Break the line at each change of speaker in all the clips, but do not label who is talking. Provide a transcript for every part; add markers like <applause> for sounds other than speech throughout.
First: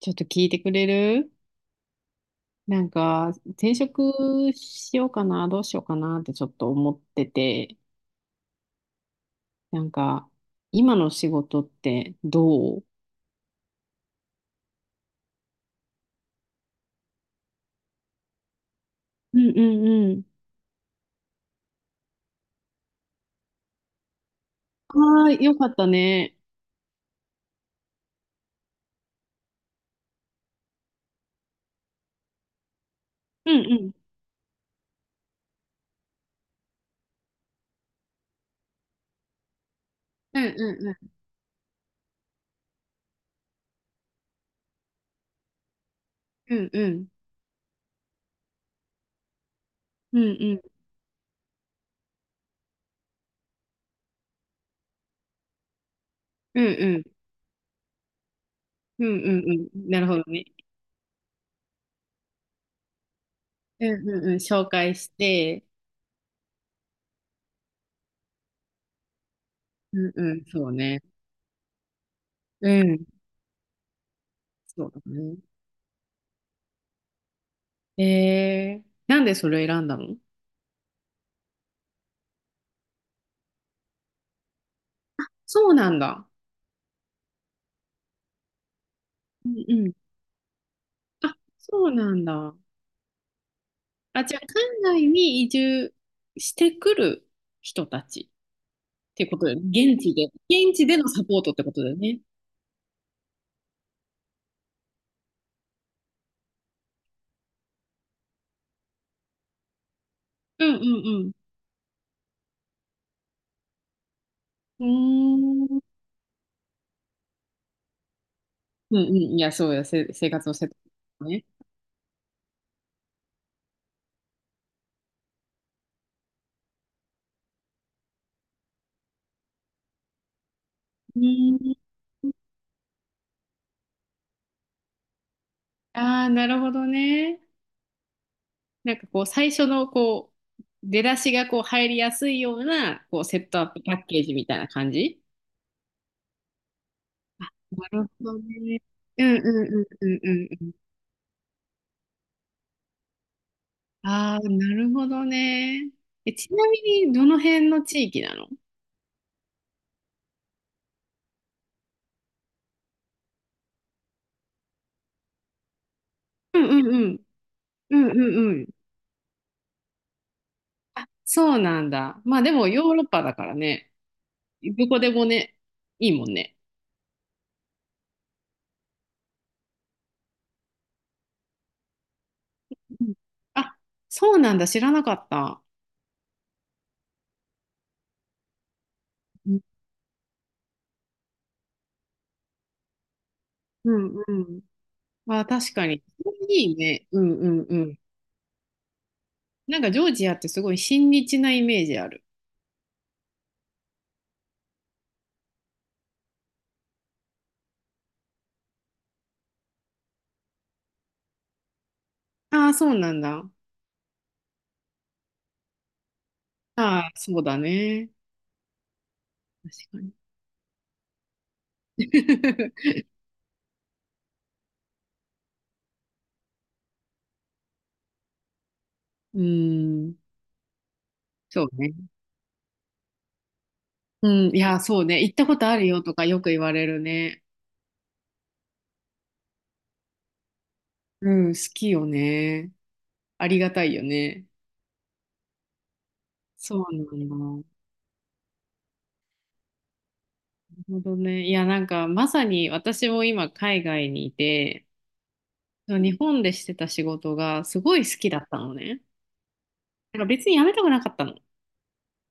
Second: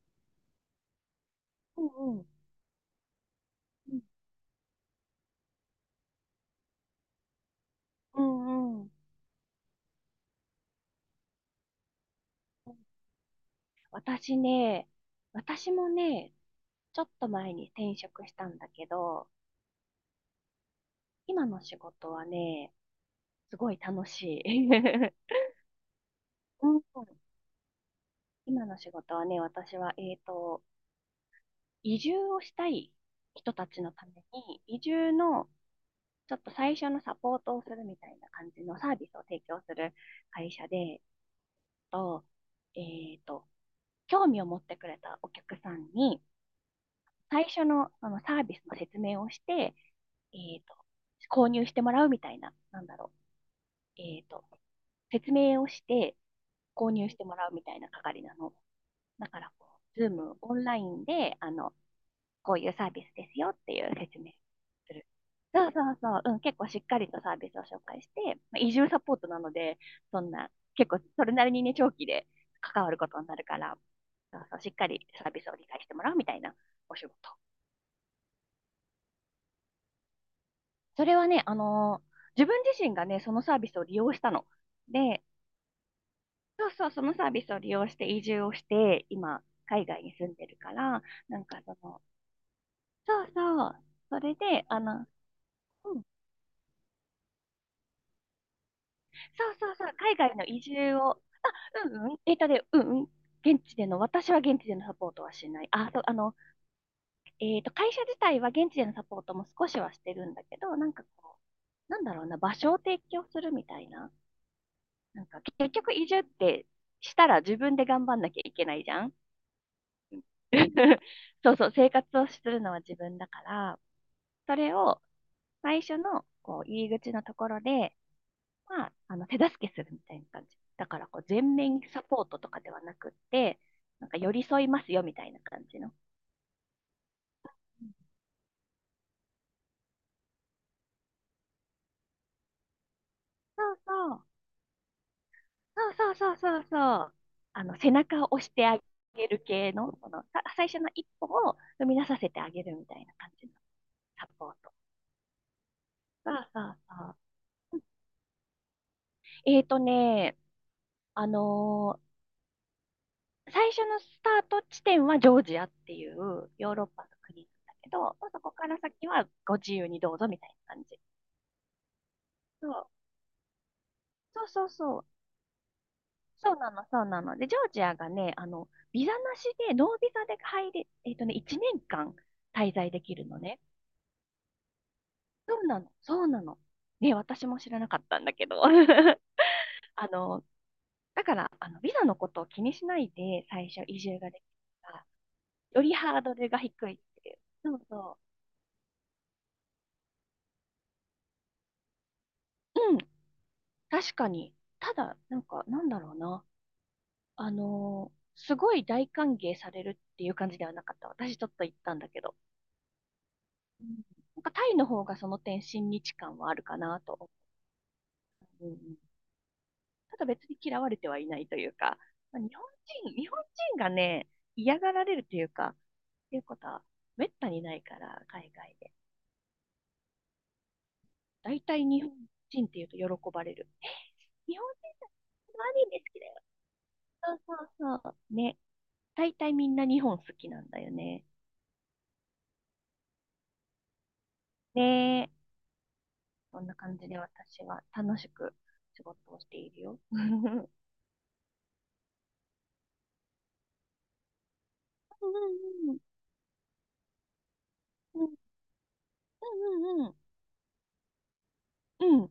ちょっと聞いてくれる？
うんうん。
なんか、転職しようかな、どうしようかなってちょっと思ってて、
うんうん。
なんか、今の仕事ってどう？
私ね、私もね、ちょっと前に転職したんだけど、
うんうんうん。
今の仕事はね、すごい楽しい。<laughs>
ああ、よかったね。
うん。今の仕事はね、私は、移住をしたい
う
人た
んう
ちの
ん。
ために、移住のちょっと最初のサポートをするみたいな感じのサービスを提供する
うん
会社
うんう
で、
ん。
と、えっと、興味を持ってくれたお客さんに、
うんうん。
最初の、あのサービスの説明をして、
うんう
えっと、
ん。
購入してもらうみたいな、なんだろう、説明をして
うん
購
うん
入してもらうみたいな係なの。
うん。
だ
う
からこ
ん
う、
なる
ズー
ほど
ム
ね。
オンラインで、あの、こういうサービスですよってい
う
う
ん
説
うんう
明
ん。紹
す
介
る。
して、
そうそうそう。うん、結構しっかりとサービスを紹介して、まあ、移住サポートなので、
うん
そん
うん、
な、
そう
結構
ね。
それなりにね、長期で
う
関わ
ん。
ることになるから、そうそう、しっ
そ
か
うだ
りサー
ね。
ビスを理解してもらうみたいなお仕事。
えー、なんでそれ選んだの？
それはね、あのー自分自身がね、そのサービスを利用したの。で、
そうなんだ。
そうそう、そのサービスを利用して移住をして、今、
うん
海
うん。
外に住んでるから、
あ、
なんかそ
そう
の、
なんだ。
そうそう、そ
あ、じ
れ
ゃあ、
で、あ
海外
の、
に移住
うん、
してくる人たちっていうこと
そ
だ
う
よね。
そうそう、
現地
海
で。
外の移
現地
住
での
を、
サポートってことだよ
う
ね。
ん、えっとで、現地での、私は現地でのサポートはしない。あ、そう、あの、会社自体は現地でのサポートも少しはしてるんだけ
うん
ど、なんか
うん
こう、なんだろうな、場所を提供するみたいな。
う
なんか
ん。う
結
ー
局
ん。
移住ってしたら自分で頑張んなきゃいけないじ
うん
ゃ
う
ん。
ん。いや、そうや、生活のセッ
<laughs>
トね。
そうそう、生活をするのは自分だから、それを最初のこう入り口のところで、まあ、あの手助けするみたいな感じ。だから
う
こう
ー
全
ん。
面サポートとかではなくって、なんか寄り添いますよみたいな感じの。
ああ、なるほどね。なんかこう、最初のこう、出だしがこう入りやすいような、こう、セットアッ
そう
プパッ
そ
ケ
う、
ージみたいな感じ。
そうそうそうそうそう。あの
な
背
る
中
ほ
を
ど
押してあ
ね。う
げ
んう
る
ん
系
うん
の、
う
こ
ん
の
う
さ
んう
最
ん。
初の一歩を踏み出させてあげるみたいな感じのサ
ああ、
ポート。
なるほどね。
そ
え、ち
うそ
なみ
うそ
に、
う。
どの辺の地域なの？
えーとね、あのー最初のスタート地点はジョージアっていう
うん
ヨー
う
ロ
ん
ッパ
う
の
ん。
国なんだけ
うんう
ど、そこ
んうん。
から先はご自由にどうぞみたいな感じ。
そうなんだ。まあでも
そ
ヨ
う
ーロッパだからね。
そうそう
ど
そ
こ
う。
でもね、いいもん
そ
ね。
うなの、そうなの。で、ジョージアがね、あの、ビザなしで、ノービザで入れ、えーとね、1年間滞在で
うん
きるのね。
あ、そうなんだ。知らなかっ
そ
た。
うなの、そうなの。ね、私も知らなかったんだけど。<laughs> あ
うん
の、だから、あの、ビザのことを気にしないで最初
う
移住
ん
が
う
できる
ん。
から
まあ確
よ
か
り
に。
ハードルが
いい
低いっ
ね。う
て
ん
いう。
うん
そ
う
う
ん。
そ
なんかジョージアってすごい親日なイメージある。
う。うん、確かに。ただ、なんか、なんだろうな。あのーすごい大歓迎されるっていう感じではなかった。私ちょっと行ったんだけど。
ああ、そうなんだ。
うん。なんかタイの方がその点親日感はあるか
あ
な
あ、
と。
そうだね。
うんうん。
確かに。
ただ別に嫌われてはいないというか、まあ日本
<laughs>
人、日本人がね、嫌がられるというか、っていうことはめったにないから、海外で。
うーん。
大
そう
体
ね。
日本人っていうと喜ばれる。え、
うん、い
日本
や、そうね。行ったこ
人の
と
ア
ある
ニメ
よ
好
と
き
か
だ
よ
よ。
く言われる
そう
ね。
そうそう。ね。大体みんな日本好きなんだよね。
うん、好きよね。ありがたいよね。
ねえ。そんな
そう
感
なん
じで私
だ。
は楽しく仕事をしているよ。<laughs> うんうん
なるほどね。いや、なんか、まさに私も今、海外にいて、その日本でしてた仕事がすごい好
う
き
ん
だったのね。
うんうん
なんか別に辞めたくなかったの。
うんうん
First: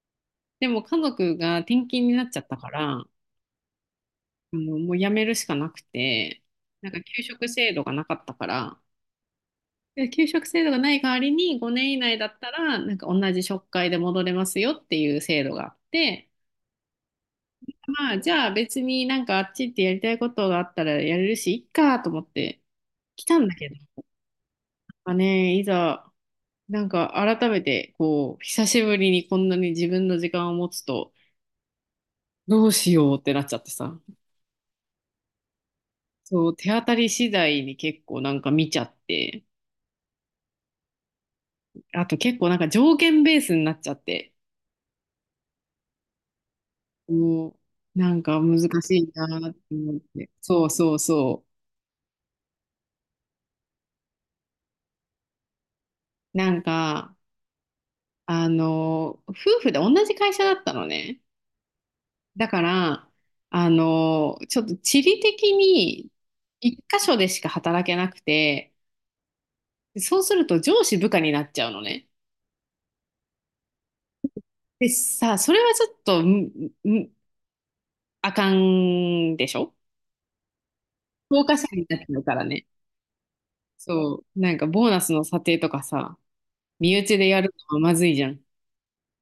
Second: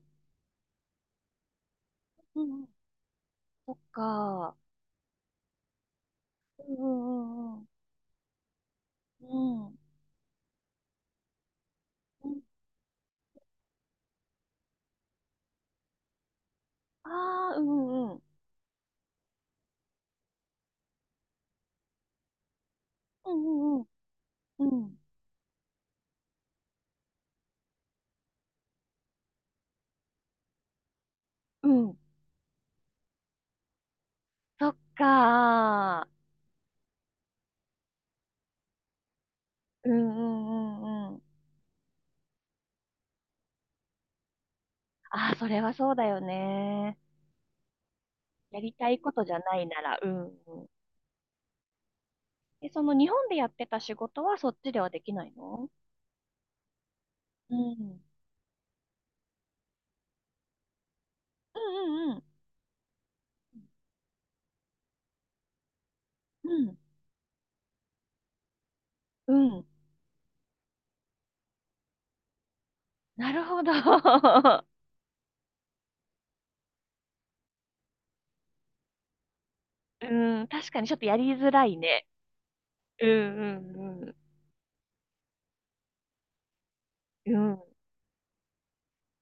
でも、家族が転勤になっちゃ
う
った
ん。
から、も
そっか。
う、もう辞めるしかなくて、
うんう
なんか、給食
んうん
制度がなかったから、
うん。
で給食制度がない代わりに5年以内だ
う
っ
ん。
たらなんか同じ職会で戻れますよっていう制度があって。
ああー、うん
ま
うん
あ
う
じゃあ別になんかあっち行ってやりたいことがあったらやれるしいっかと思って来
んう
たんだけど、
んうんう
まあね、いざなんか改めてこう久しぶりにこんなに自分の時間を持つと
んうん。
どうしようってなっちゃってさ。
そっか。
そう手当たり次第に結構なんか見ちゃって、
うんうんうんうん。
あと結構なんか条件ベースになっちゃって。
ああ、それはそうだよね。
もうなんか難
や
し
りたい
い
ことじゃ
なっ
な
て
いな
思っ
ら、うん
て。
う
そ
ん。
うそうそ
え、その日本でやってた仕事はそっちではできないの？
う。なんか、
うん。
夫婦で同じ会社だったのね。
うんうん
だから、ちょっと地理的に
う
一
ん。
箇所でしか働けなくて、
うん。うん。
そうすると上司部下になっちゃうのね。
なるほど。<laughs>
でさ、それはちょっと、んあかんでしょ。
うん。確かにちょっとやり
評
づ
価
ら
者
い
になっ
ね。
ちゃうからね。
うんうんう
そ
ん。
う。なんかボーナスの査定とかさ、身内で
う
やる
ん。
のはまずいじゃん。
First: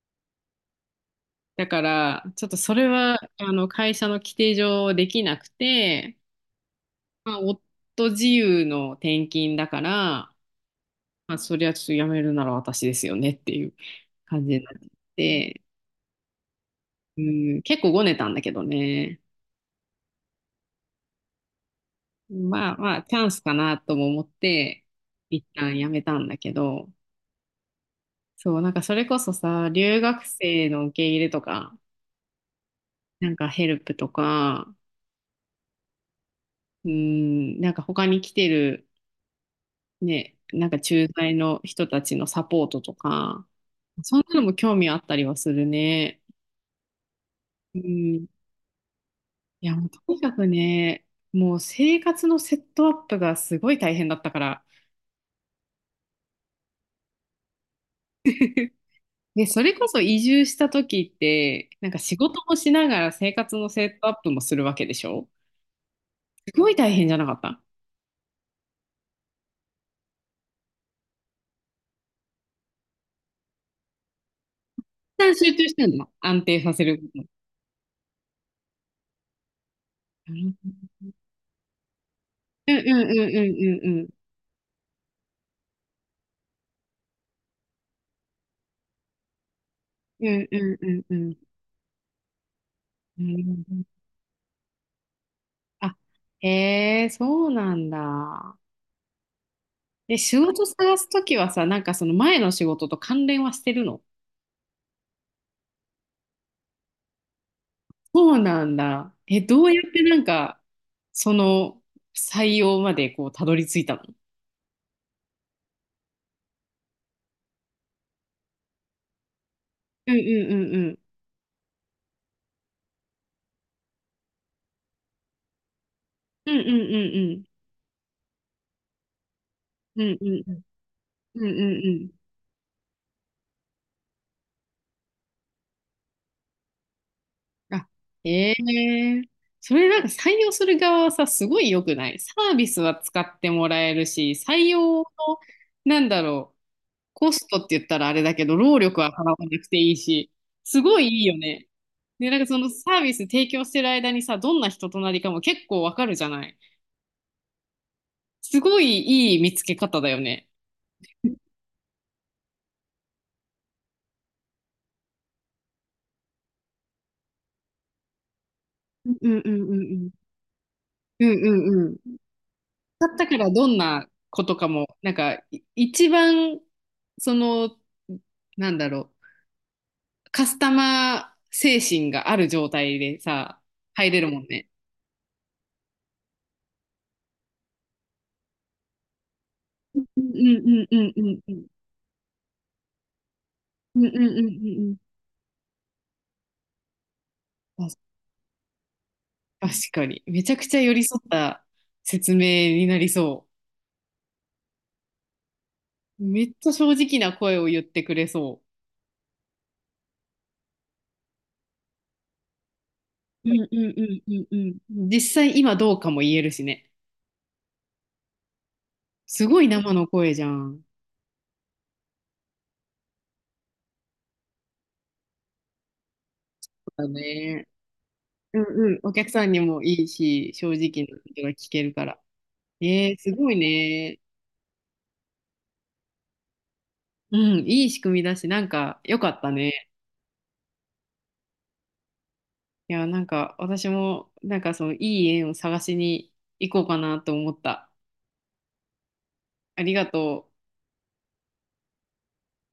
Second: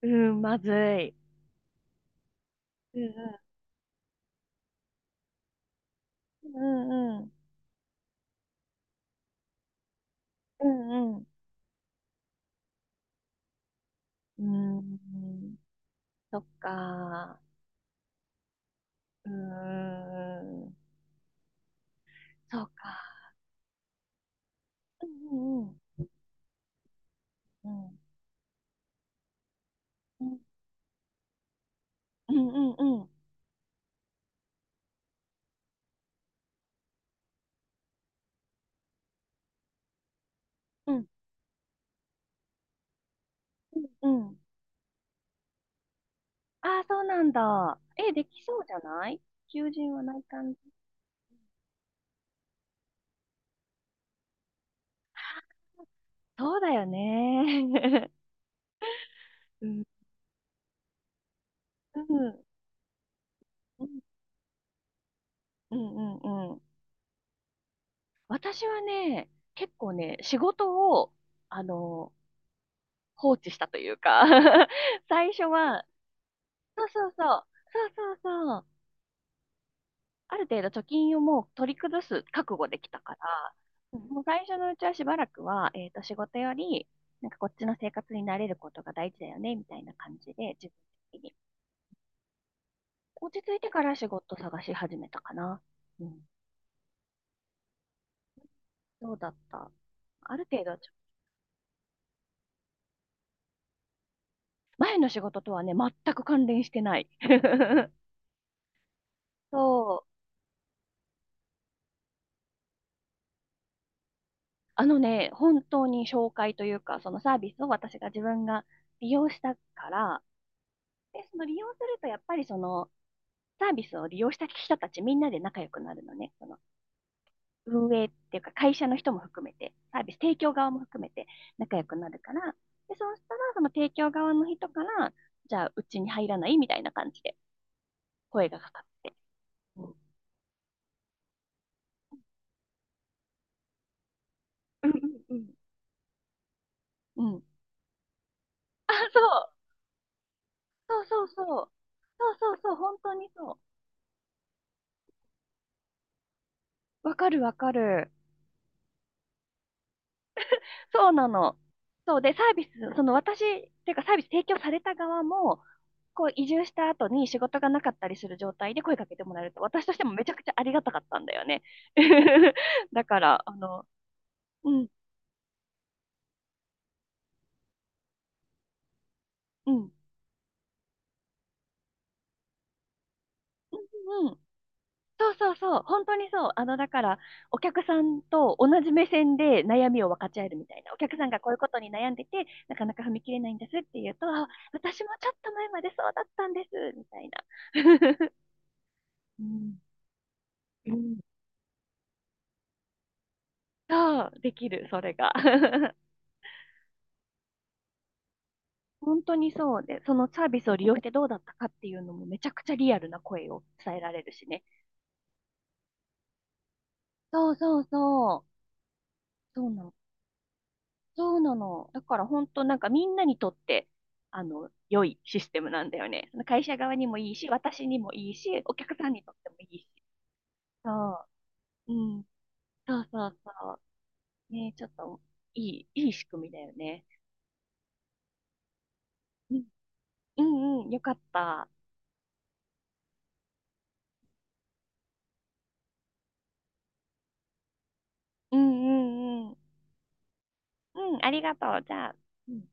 うん。まずい。
だから、ちょっとそれ
うん
は、会社の規定上できなくて、
うん。うんう
ま
ん。
あ、夫自由の転勤だから、
うんうん。
まあ、そりゃちょっと辞めるなら私ですよねっていう
う
感じになっ
ん。
て、
そっ
う
か。
ん、結構ごねたんだけどね。
うん。そう
まあまあ、チ
か。
ャンスかなとも思って、
う
一
んう
旦
ん
辞めたんだけど、
うん。
そう、なんかそれこそさ、留
う
学
ん
生の受け入れとか、
うんうんうん。
なんかヘルプとか、うん、なんか他に来てる、ね、なんか
う
駐
ん
在の人たちのサポートとか、
うん
そん
う
な
ん。
のも興味あったりはするね。
ああ、そうなん
う
だ。え、で
ん。
きそうじゃない？
い
求
や、もう
人
と
はな
に
い
かく
感じ。
ね、もう生活のセットアップがすごい大変だったから。
そうだよね。
<laughs> で、
<laughs>
そ
う
れ
ん、
こそ移住した時って、なんか
う
仕事
ん、
もしながら生活の
う
セ
ん、
ットアップもするわけでしょ？
うん、うんうんうんうん
す
うん。
ごい大変じゃなかった？
私はね、結構ね、仕事を、あの、放置したというか。 <laughs>
一
最
旦
初
集中し
は、
てんの安定させ
そう
るこ
そうそ
と。
う、そうそうそう。
う
ある
ん
程度貯金をもう取り崩す覚悟
うん
で
うん
きたから、
うん
もう最初のうちはしばらくは、仕事より、なんかこっちの生活に慣れることが大事だよね、みたいな感
う
じ
ん
で、
う
自分
んうんうん
的
う
に
んう
落ち着い
ん
て
う
か
ん。
ら仕事探し始めたかな。
あ、
うん。
へえ、そうなんだ。
どうだった？
で、仕
ある程
事
度、ちょ、
探すときはさ、なんかその前の仕事と関連はしてるの？
前の仕事とはね、全く関連してない。<laughs>
そうなんだ。え、どうやっ
そ
て
う。
なんか、その採用までこう、たどり着いたの？
あのね、本当に紹介というか、そのサービスを私が自分が利用したか
うん
ら、
うんうんうん。
で、その利用すると、やっぱりそのサービスを利用した人たちみんなで仲良くなるのね。そ
うん
の
うん
運営っていうか会社の人も含めて、サ
う
ービ
ん
ス
う
提供
ん。
側も含めて
うんうんうん。うん
仲
う
良
ん
く
う
な
ん。
るから、で、そうしたらその提供側の人から、じゃあうちに入らないみたいな感じで
あ、
声
え
がかかって。
え。そ
う
れ
ん。
なんか採用する側はさ、すごい良くないサービスは使ってもらえるし、採
うん
用の、
うん
なんだろう。
う
コ
んうん。
ストって言ったらあれだけど、労
あ、
力は
そ
払わ
う。
なくていいし、すご
そう
いい
そ
い
う
よ
そ
ね。
う。
で、
そう
なんか
そ
そ
う
の
そう。
サ
本
ービ
当
ス
に
提
そ
供してる間にさ、どんな人となりかも結構わかるじゃない？
う。わかるわかる。
すごいいい見つけ方だよね。
そうなの。そうで、サービス、その私、っていうかサービス提供された側も、こう移住した後に仕事がなかったりする状態で声か
う
け
ん
て
う
も
ん
らえ
う
ると、
んう
私として
ん
もめちゃくちゃありがたかった
う
ん
んう
だよね。
んうんうん。
<laughs> だ
かっ
か
たか
ら、
ら
あ
どん
の、
なことか
う
も
ん、
なんか一番そのなんだろ
うん、
う、カスタマー精神がある状態でさ、入れる
うん。
もんね。
そうそうそう、本当にそう。あの、だから、お客さんと同じ目線で悩
う
み
ん
を分
う
かち合えるみたい
ん
な。
う
お
ん
客
う
さん
ん
が
う
こういう
ん
ことに悩んでて、なかなか踏み切れないんですっ
う
て
んう
い
ん
う
う
と、
ん
あ
うんうん
私もちょっと前までそうだったんです、みたいな。
うん。
<laughs> う
確
ん、
かに。めちゃくちゃ
う
寄り
ん。
添った説明になりそ
そう、できる、それが。<laughs>
う。めっちゃ正直な声を言ってくれそ
本当にそうで、そのサービスを利用してどうだったかっていうのもめちゃくちゃリアルな
う。
声
う
を
んうん
伝え
う
ら
ん
れる
うん
し
う
ね。
ん。実際今どうかも言えるしね。
そうそうそう。
すごい
そうな
生
の。
の声じゃん。
そうなの。だから本当なんかみんなにとって、あの、良いシステムなんだよね。その会
そ
社
う
側に
だ
もいいし、
ね。
私にもいい
う
し、お
んう
客
ん。
さ
お
んに
客
とっ
さ
て
ん
も
に
いい
も
し。
いいし、正
そ
直なことが聞け
う。
るか
う
ら。
ん。そう
えー、
そ
す
う
ご
そ
いね。
う。ね、ちょっと、いい、いい仕組みだよね。
うん、いい仕組みだし、なんか良かった
うん、
ね。
うん、うん、よかった。
いや、なんか私も、なんかそのいい縁を探しに行こうかなと思った。
うん、うん、うん。
ありがとう。
うん、ありがとう。じゃあ。うん。